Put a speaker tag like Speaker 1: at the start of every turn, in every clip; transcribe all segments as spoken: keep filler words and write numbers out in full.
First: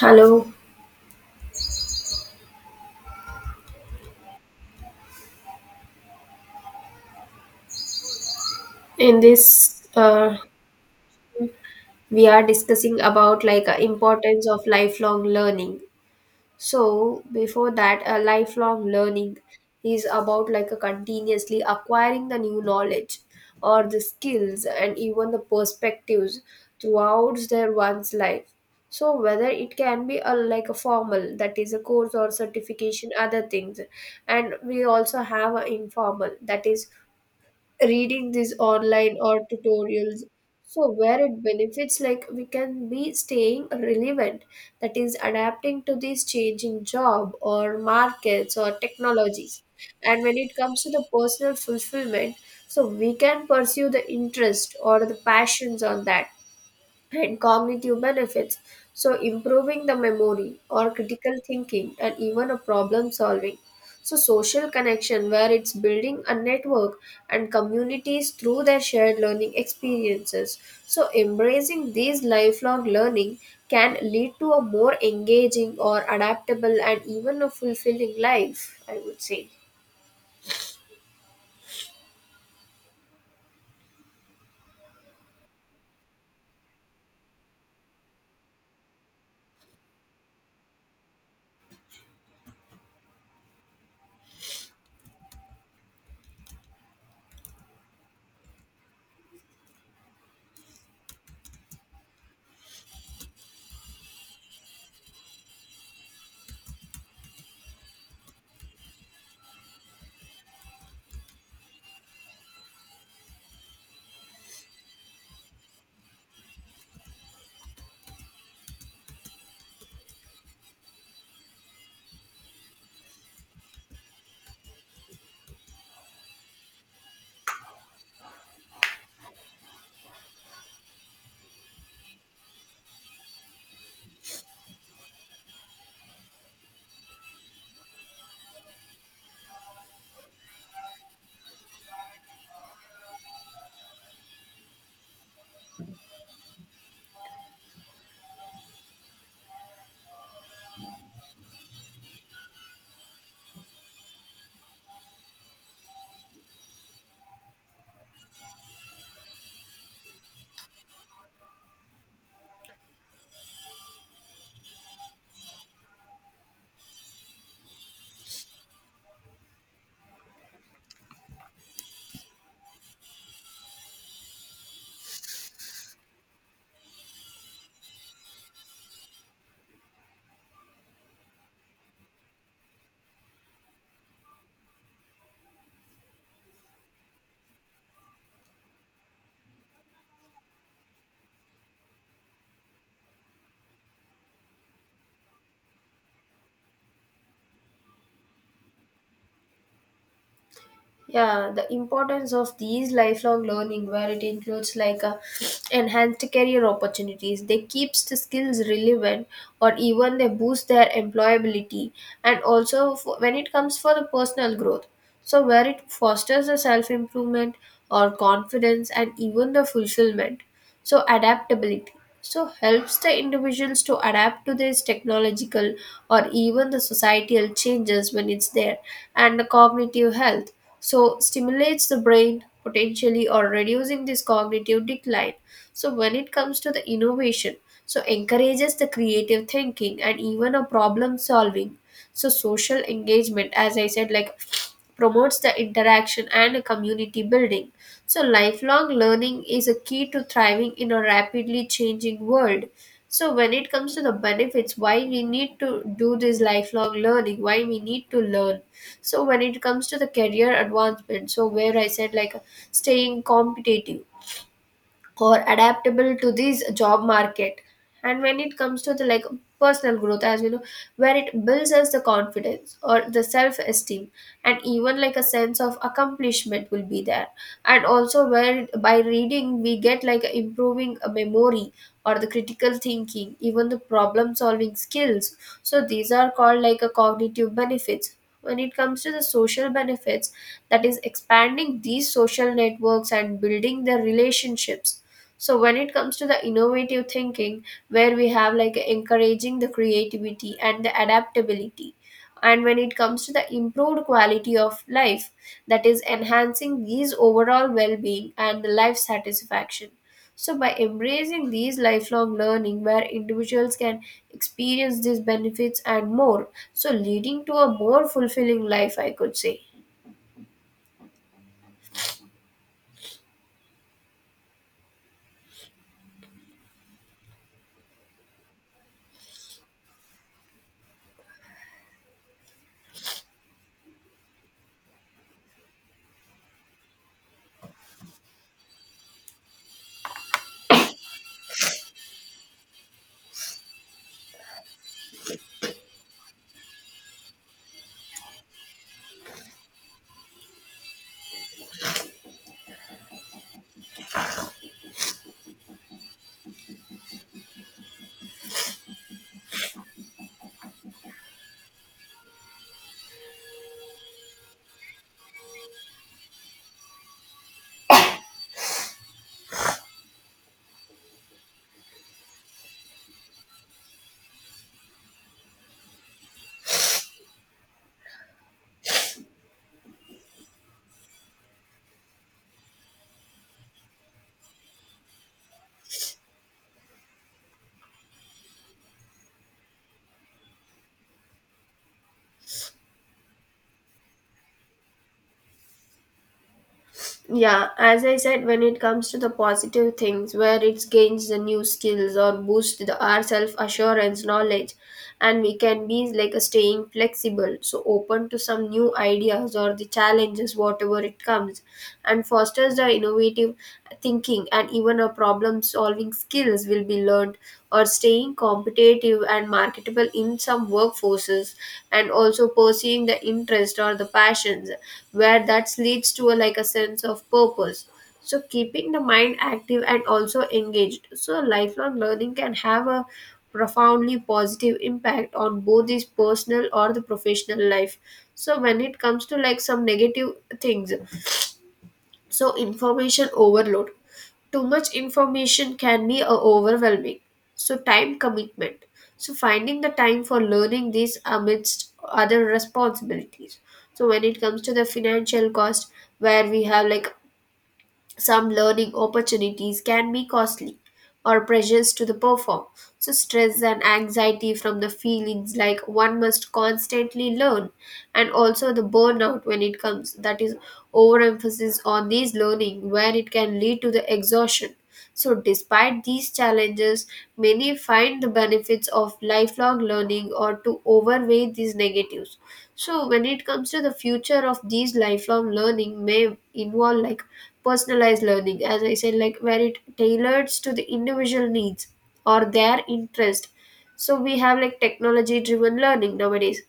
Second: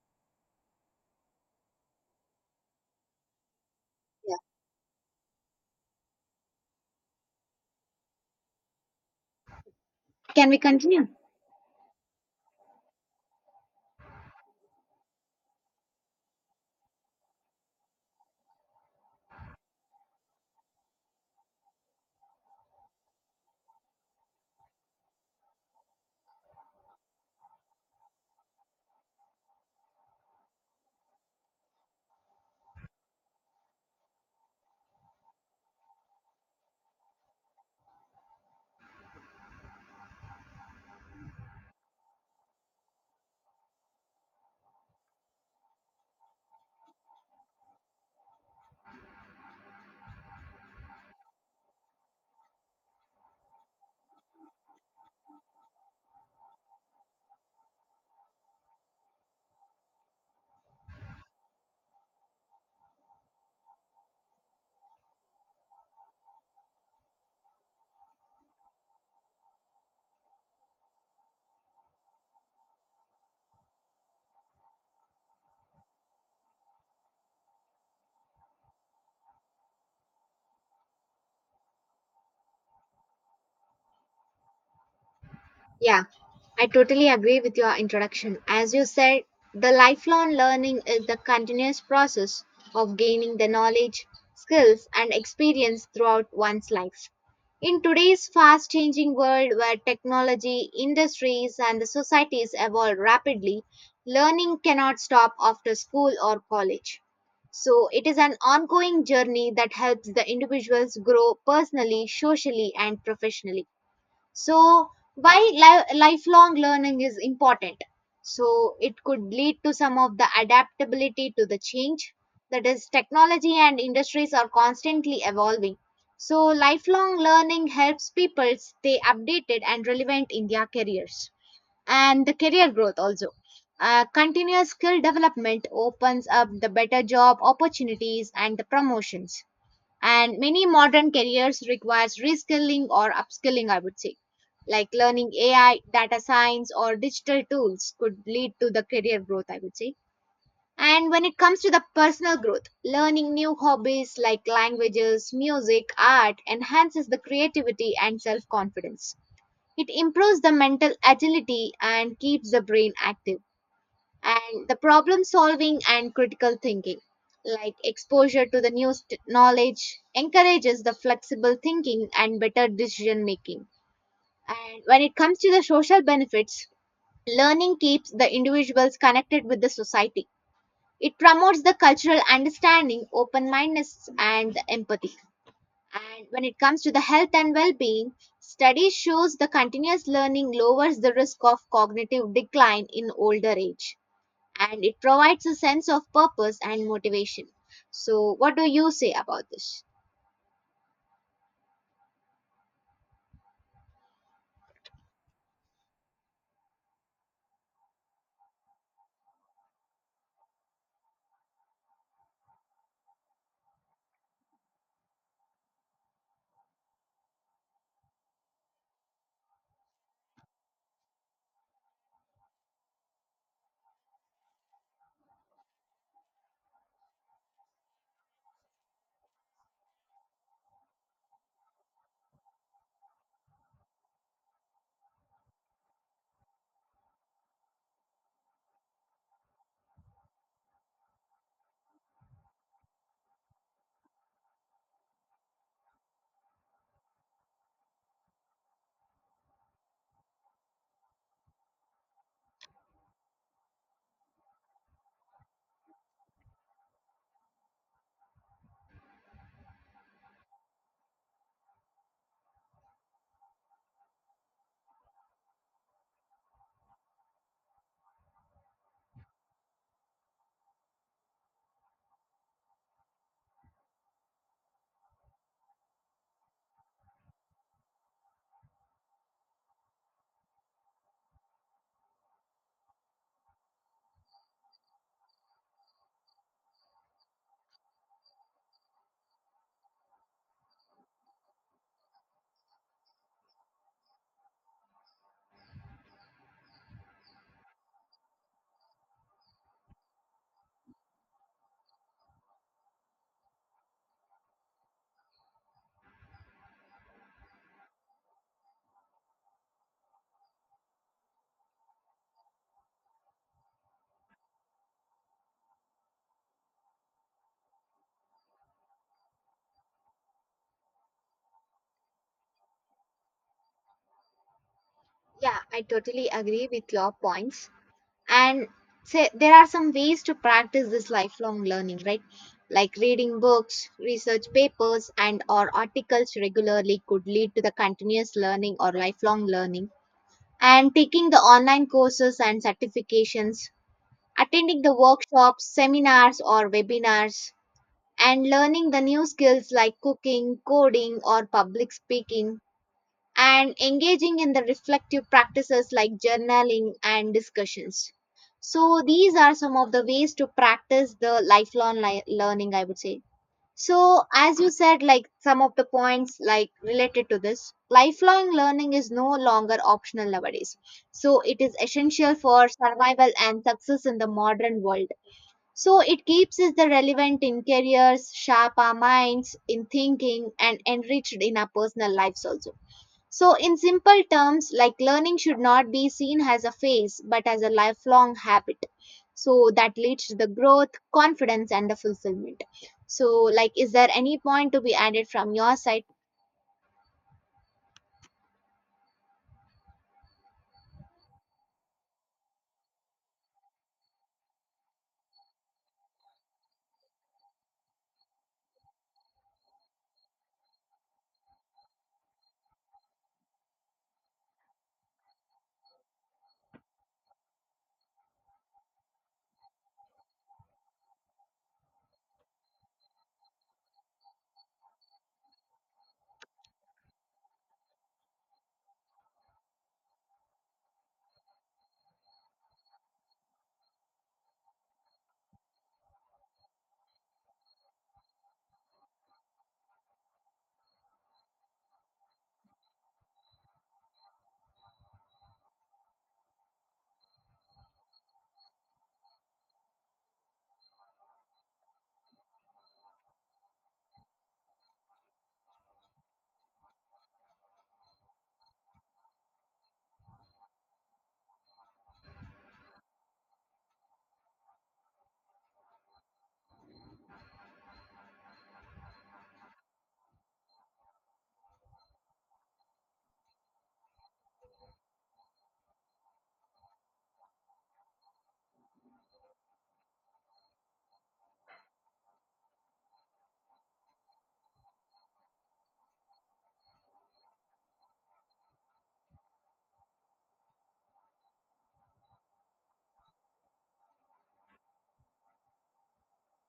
Speaker 1: Hello.
Speaker 2: Yeah.
Speaker 1: In this, uh,
Speaker 2: Can we continue?
Speaker 1: we are discussing about like uh, importance of lifelong learning. So before that, uh, lifelong learning is about like a continuously acquiring the new knowledge or the skills and even the perspectives throughout their one's life. So whether it can be a like a formal, that is a course or certification, other things. And we also have a informal, that is reading these online or tutorials, so where it benefits like we can be staying relevant, that is adapting to these changing job or markets or technologies. And when it comes to the personal fulfillment, so we can pursue the interest or the passions on that. And cognitive benefits, so improving the memory or critical thinking and even a problem solving. So social connection, where it's building a network and communities through their shared learning experiences. So embracing these lifelong learning can lead to a more engaging or adaptable and even a fulfilling life, I would say.
Speaker 2: Yeah, I totally agree with your introduction. As you said, the lifelong learning is the continuous process of gaining the knowledge, skills, and experience throughout one's life. In today's fast changing world where technology, industries, and the societies evolve rapidly, learning cannot stop after school or college. So, it is an ongoing journey that helps the individuals grow personally, socially, and professionally. So why li- lifelong learning is important? So it could lead to some of the adaptability to the change, that is technology and industries are constantly evolving, so lifelong learning helps people stay updated and relevant in their careers. And the career growth also, uh, continuous skill development opens up the better job opportunities and the promotions, and many modern careers requires reskilling or upskilling, I would say, like learning A I, data science, or digital tools could lead to the career growth, I would say. And when it comes to the personal growth, learning new hobbies like languages, music, art enhances the creativity and self confidence. It improves the mental agility and keeps the brain active. And the problem solving and critical thinking, like exposure to the new st- knowledge encourages the flexible thinking and better decision making. And when it comes to the social benefits, learning keeps the individuals connected with the society. It promotes the cultural understanding, open mindedness, and the empathy. And when it comes to the health and well-being, study shows the continuous learning lowers the risk of cognitive decline in older age, and it provides a sense of purpose and motivation. So, what do you say about this?
Speaker 1: Yeah, the importance of these lifelong learning, where it includes like a enhanced career opportunities, they keeps the skills relevant or even they boost their employability. And also for, when it comes for the personal growth, so where it fosters the self improvement or confidence and even the fulfillment. So adaptability, so helps the individuals to adapt to these technological or even the societal changes when it's there. And the cognitive health, so stimulates the brain potentially or reducing this cognitive decline. So when it comes to the innovation, so encourages the creative thinking and even a problem solving. So social engagement, as I said, like promotes the interaction and community building. So, lifelong learning is a key to thriving in a rapidly changing world. So, when it comes to the benefits, why we need to do this lifelong learning, why we need to learn. So, when it comes to the career advancement, so where I said like staying competitive or adaptable to this job market. And when it comes to the like personal growth, as you know, where it builds us the confidence or the self esteem, and even like a sense of accomplishment will be there. And also where by reading we get like improving a memory or the critical thinking, even the problem solving skills. So these are called like a cognitive benefits. When it comes to the social benefits, that is expanding these social networks and building their relationships. So when it comes to the innovative thinking, where we have like encouraging the creativity and the adaptability. And when it comes to the improved quality of life, that is enhancing these overall well-being and the life satisfaction. So by embracing these lifelong learning, where individuals can experience these benefits and more, so leading to a more fulfilling life, I could say.
Speaker 2: Yeah, I totally agree with your points. And say there are some ways to practice this lifelong learning, right? Like reading books, research papers, and or articles regularly could lead to the continuous learning or lifelong learning. And taking the online courses and certifications, attending the workshops, seminars, or webinars, and learning the new skills like cooking, coding, or public speaking, and engaging in the reflective practices like journaling and discussions. So, these are some of the ways to practice the lifelong li- learning, I would say. So, as you said, like some of the points like related to this, lifelong learning is no longer optional nowadays. So, it is essential for survival and success in the modern world. So it keeps us the relevant in careers, sharp our minds in thinking, and enriched in our personal lives also. So in simple terms, like learning should not be seen as a phase but as a lifelong habit. So that leads to the growth, confidence, and the fulfillment. So, like, is there any point to be added from your side?
Speaker 1: Yeah, as I said, when it comes to the positive things, where it gains the new skills or boost the, our self assurance, knowledge, and we can be like a staying flexible, so open to some new ideas or the challenges, whatever it comes. And fosters the innovative thinking and even our problem solving skills will be learned, or staying competitive and marketable in some workforces. And also pursuing the interest or the passions, where that leads to a, like a sense of purpose, so keeping the mind active and also engaged. So lifelong learning can have a profoundly positive impact on both his personal or the professional life. So when it comes to like some negative things, so, information overload. Too much information can be uh, overwhelming. So, time commitment. So, finding the time for learning this amidst other responsibilities. So, when it comes to the financial cost, where we have like some learning opportunities can be costly, or pressures to the perform. So, stress and anxiety from the feelings like one must constantly learn. And also the burnout when it comes, that is overemphasis on these learning where it can lead to the exhaustion. So, despite these challenges, many find the benefits of lifelong learning or to overweigh these negatives. So when it comes to the future of these lifelong learning, may involve like personalized learning, as I said, like where it tailors to the individual needs or their interest. So we have like technology driven learning nowadays,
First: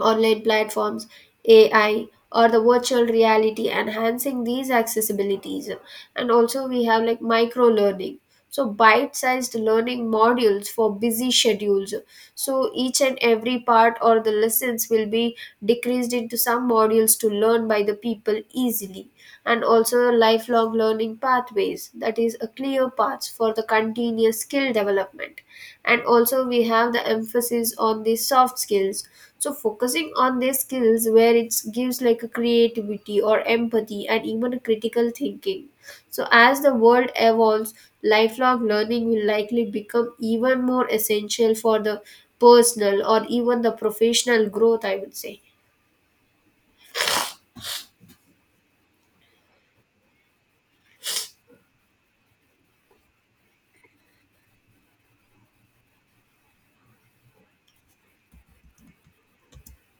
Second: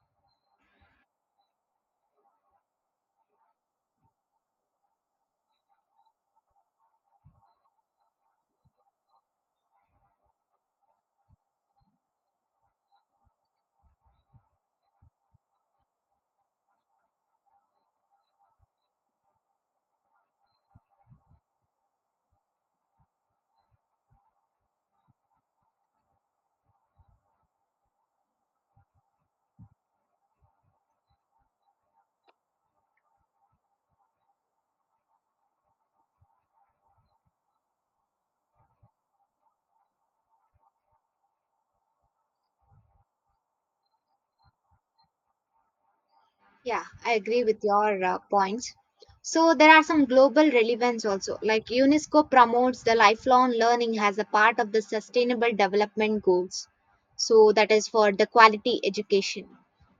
Speaker 1: online platforms, A I, or the virtual reality, enhancing these accessibilities. And also, we have like micro learning. So, bite sized learning modules for busy schedules. So, each and every part or the lessons will be decreased into some modules to learn by by the people easily. And also lifelong learning pathways, that is a clear path for the continuous skill development. And also we have the emphasis on the soft skills. So focusing on these skills, where it gives like a creativity or empathy and even a critical thinking. So as the world evolves, lifelong learning will likely become even more essential for the personal or even the professional growth, I would say.
Speaker 2: Yeah, I agree with your uh, points. So there are some global relevance also. Like UNESCO promotes the lifelong learning as a part of the sustainable development goals. So that is for the quality education.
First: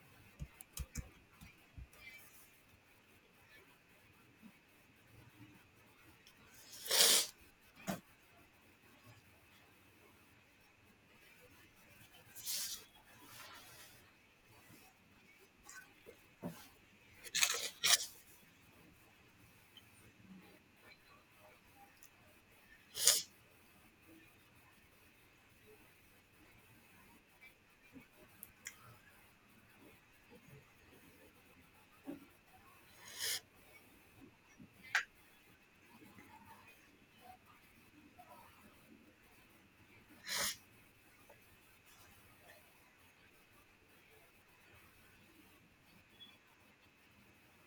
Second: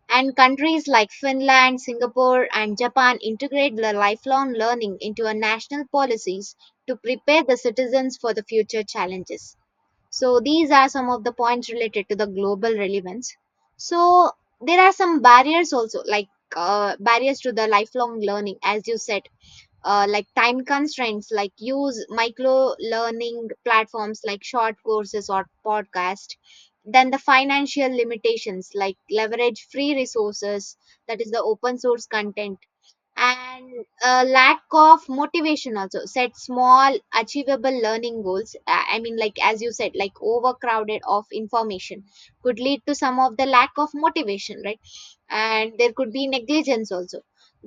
Speaker 2: And countries like Finland, Singapore, and Japan integrate the lifelong learning into a national policies to prepare the citizens for the future challenges. So these are some of the points related to the global relevance. So there are some barriers also, like uh, barriers to the lifelong learning, as you said, uh, like time constraints, like use micro learning platforms like short courses or podcast. Then the financial limitations, like leverage free resources, that is the open source content, and a lack of motivation also, set small achievable learning goals. Uh, I mean, like as you said, like overcrowded of information could lead to some of the lack of motivation, right? And there could be negligence also.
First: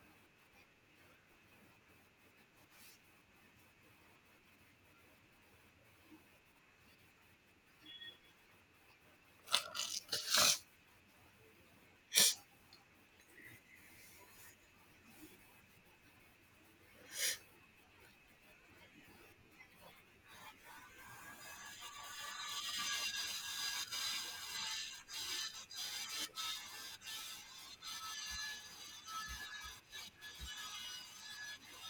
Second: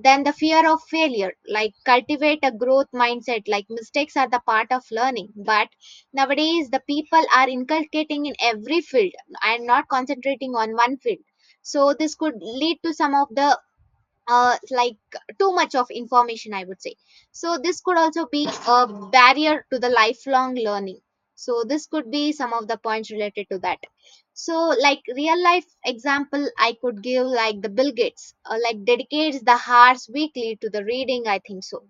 Speaker 2: Then the fear of failure, like cultivate a growth mindset, like mistakes are the part of learning, but nowadays the people are inculcating in every field and not concentrating on one field, so this could lead to some of the, uh, like, too much of information, I would say. So, this could also be a barrier to the lifelong learning. So, this could be some of the points related to that. So, like real life example, I could give like the Bill Gates, uh, like dedicates the hours weekly to the reading, I think so.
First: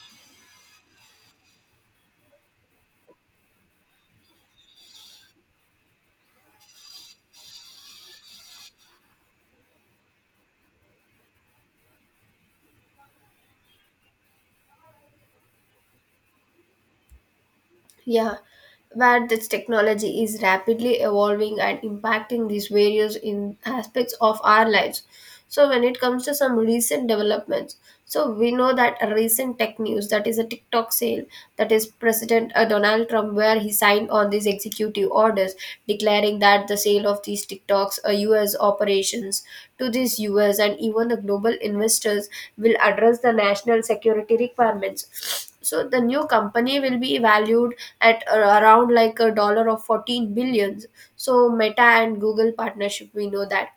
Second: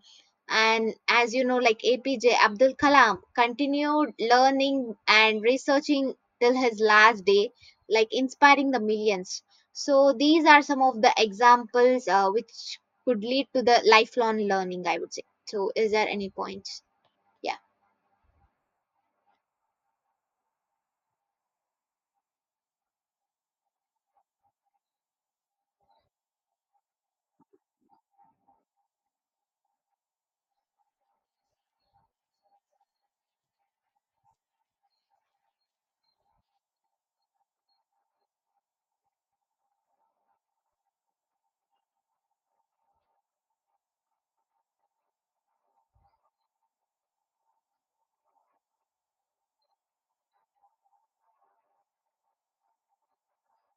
Speaker 2: And as you know, like A P J Abdul Kalam continued learning and researching till his last day, like inspiring the millions. So these are some of the examples, uh, which could lead to the lifelong learning, I would say. So is there any points? Yeah,
Speaker 1: Yeah, where this technology is rapidly evolving and impacting these various in aspects of our lives. So when it comes to some recent developments, so we know that a recent tech news, that is a TikTok sale, that is President uh, Donald Trump, where he signed on these executive orders declaring that the sale of these TikToks uh, U S operations to these U S and even the global investors will address the national security requirements. So the new company will be valued at uh, around like a dollar of fourteen billions. So Meta and Google partnership, we know that.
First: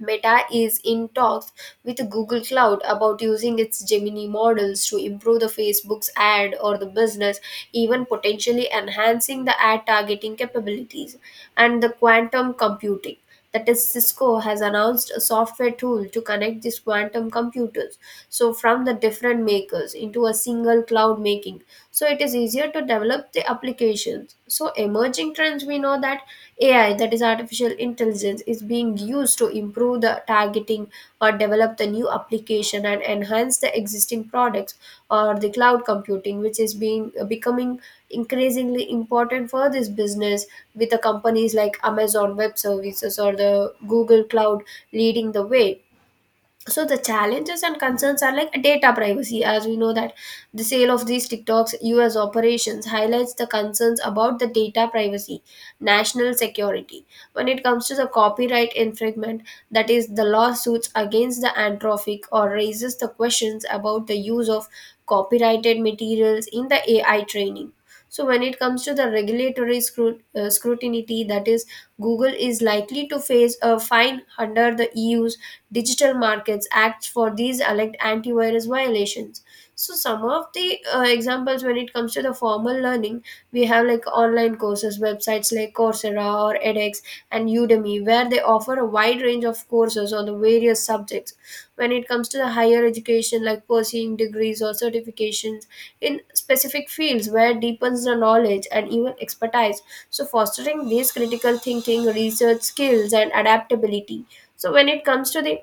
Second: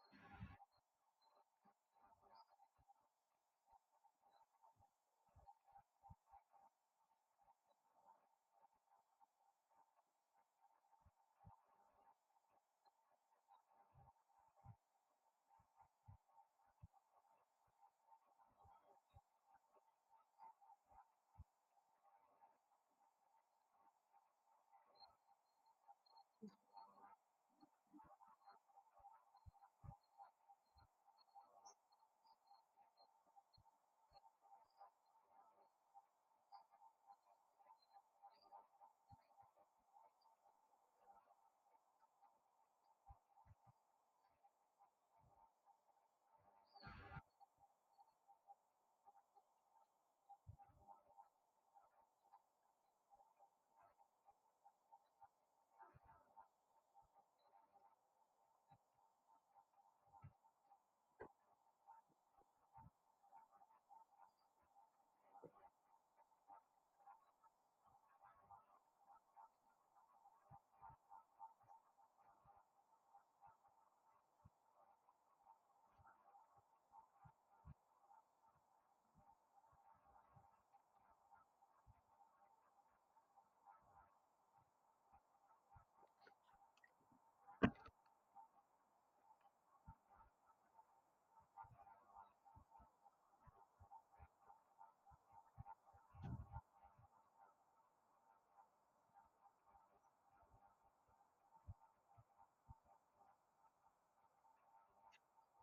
Speaker 1: Meta is in talks with Google Cloud about using its Gemini models to improve the Facebook's ad or the business, even potentially enhancing the ad targeting capabilities and the quantum computing. That is, Cisco has announced a software tool to connect these quantum computers, so from the different makers into a single cloud, making so it is easier to develop the applications. So emerging trends, we know that A I, that is artificial intelligence, is being used to improve the targeting or develop the new application and enhance the existing products. Or the cloud computing which is being becoming increasingly important for this business, with the companies like Amazon Web Services or the Google Cloud leading the way. So the challenges and concerns are like data privacy, as we know that the sale of these TikTok's U S operations highlights the concerns about the data privacy, national security. When it comes to the copyright infringement, that is the lawsuits against the Anthropic, or raises the questions about the use of copyrighted materials in the A I training. So when it comes to the regulatory scrut- uh, scrutiny, that is Google is likely to face a fine under the E U's Digital Markets Act for these alleged antivirus violations. So some of the uh, examples, when it comes to the formal learning, we have like online courses, websites like Coursera or edX and Udemy, where they offer a wide range of courses on the various subjects. When it comes to the higher education, like pursuing degrees or certifications in specific fields, where deepens the knowledge and even expertise. So fostering these critical thinking, research skills, and adaptability. So when it comes to the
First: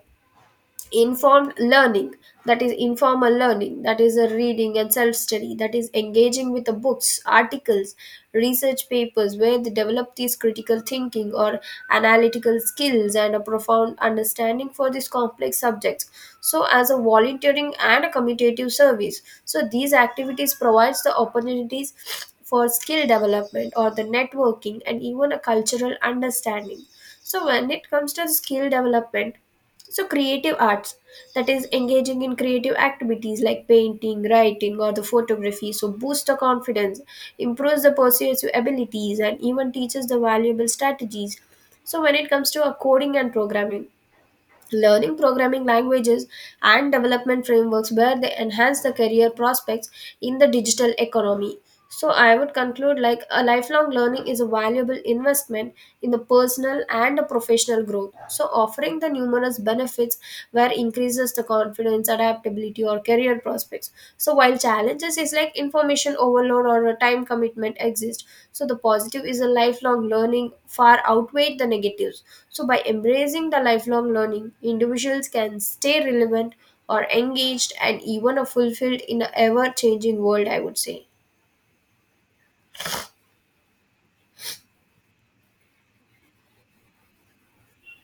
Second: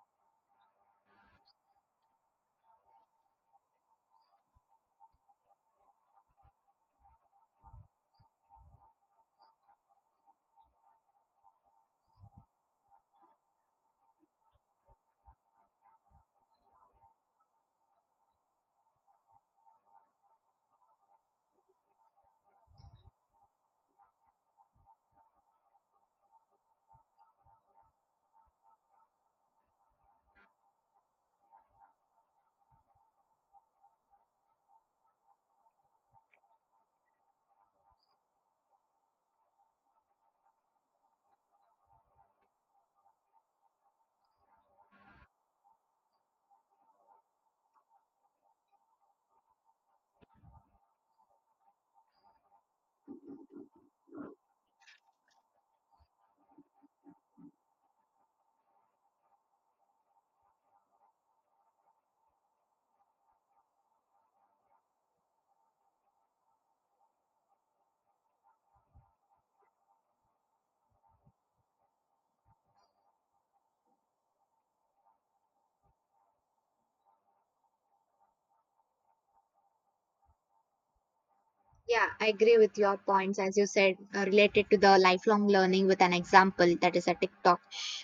Speaker 1: informed learning, that is informal learning, that is a reading and self study, that is engaging with the books articles research papers, where they develop these critical thinking or analytical skills and a profound understanding for these complex subjects. So as a volunteering and a commutative service, so these activities provides the opportunities for skill development or the networking and even a cultural understanding. So when it comes to skill development, so, creative arts, that is engaging in creative activities like painting, writing, or the photography, so boosts the confidence, improves the persuasive abilities, and even teaches the valuable strategies. So, when it comes to uh, coding and programming, learning programming languages and development frameworks where they enhance the career prospects in the digital economy. So I would conclude like a lifelong learning is a valuable investment in the personal and the professional growth, so offering the numerous benefits, where increases the confidence, adaptability, or career prospects. So while challenges is like information overload or a time commitment exist, so the positive is a lifelong learning far outweigh the negatives. So by embracing the lifelong learning, individuals can stay relevant or engaged and even a fulfilled in an ever changing world, I would say.
Speaker 2: yeah, I agree with your points, as you said, uh, related to the lifelong learning with an example, that is a TikTok.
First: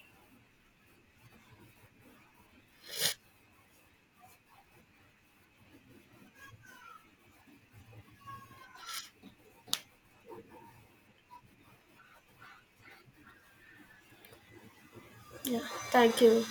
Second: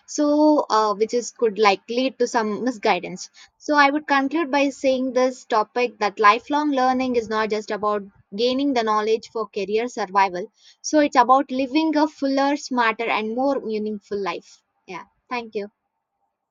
Speaker 2: So, uh, which is could like lead to some misguidance. So I would conclude by saying this topic that lifelong learning is not just about gaining the knowledge for career survival. So it's about living a fuller, smarter, and more meaningful life. Yeah, thank
Speaker 1: Yeah,
Speaker 2: you.
Speaker 1: thank you.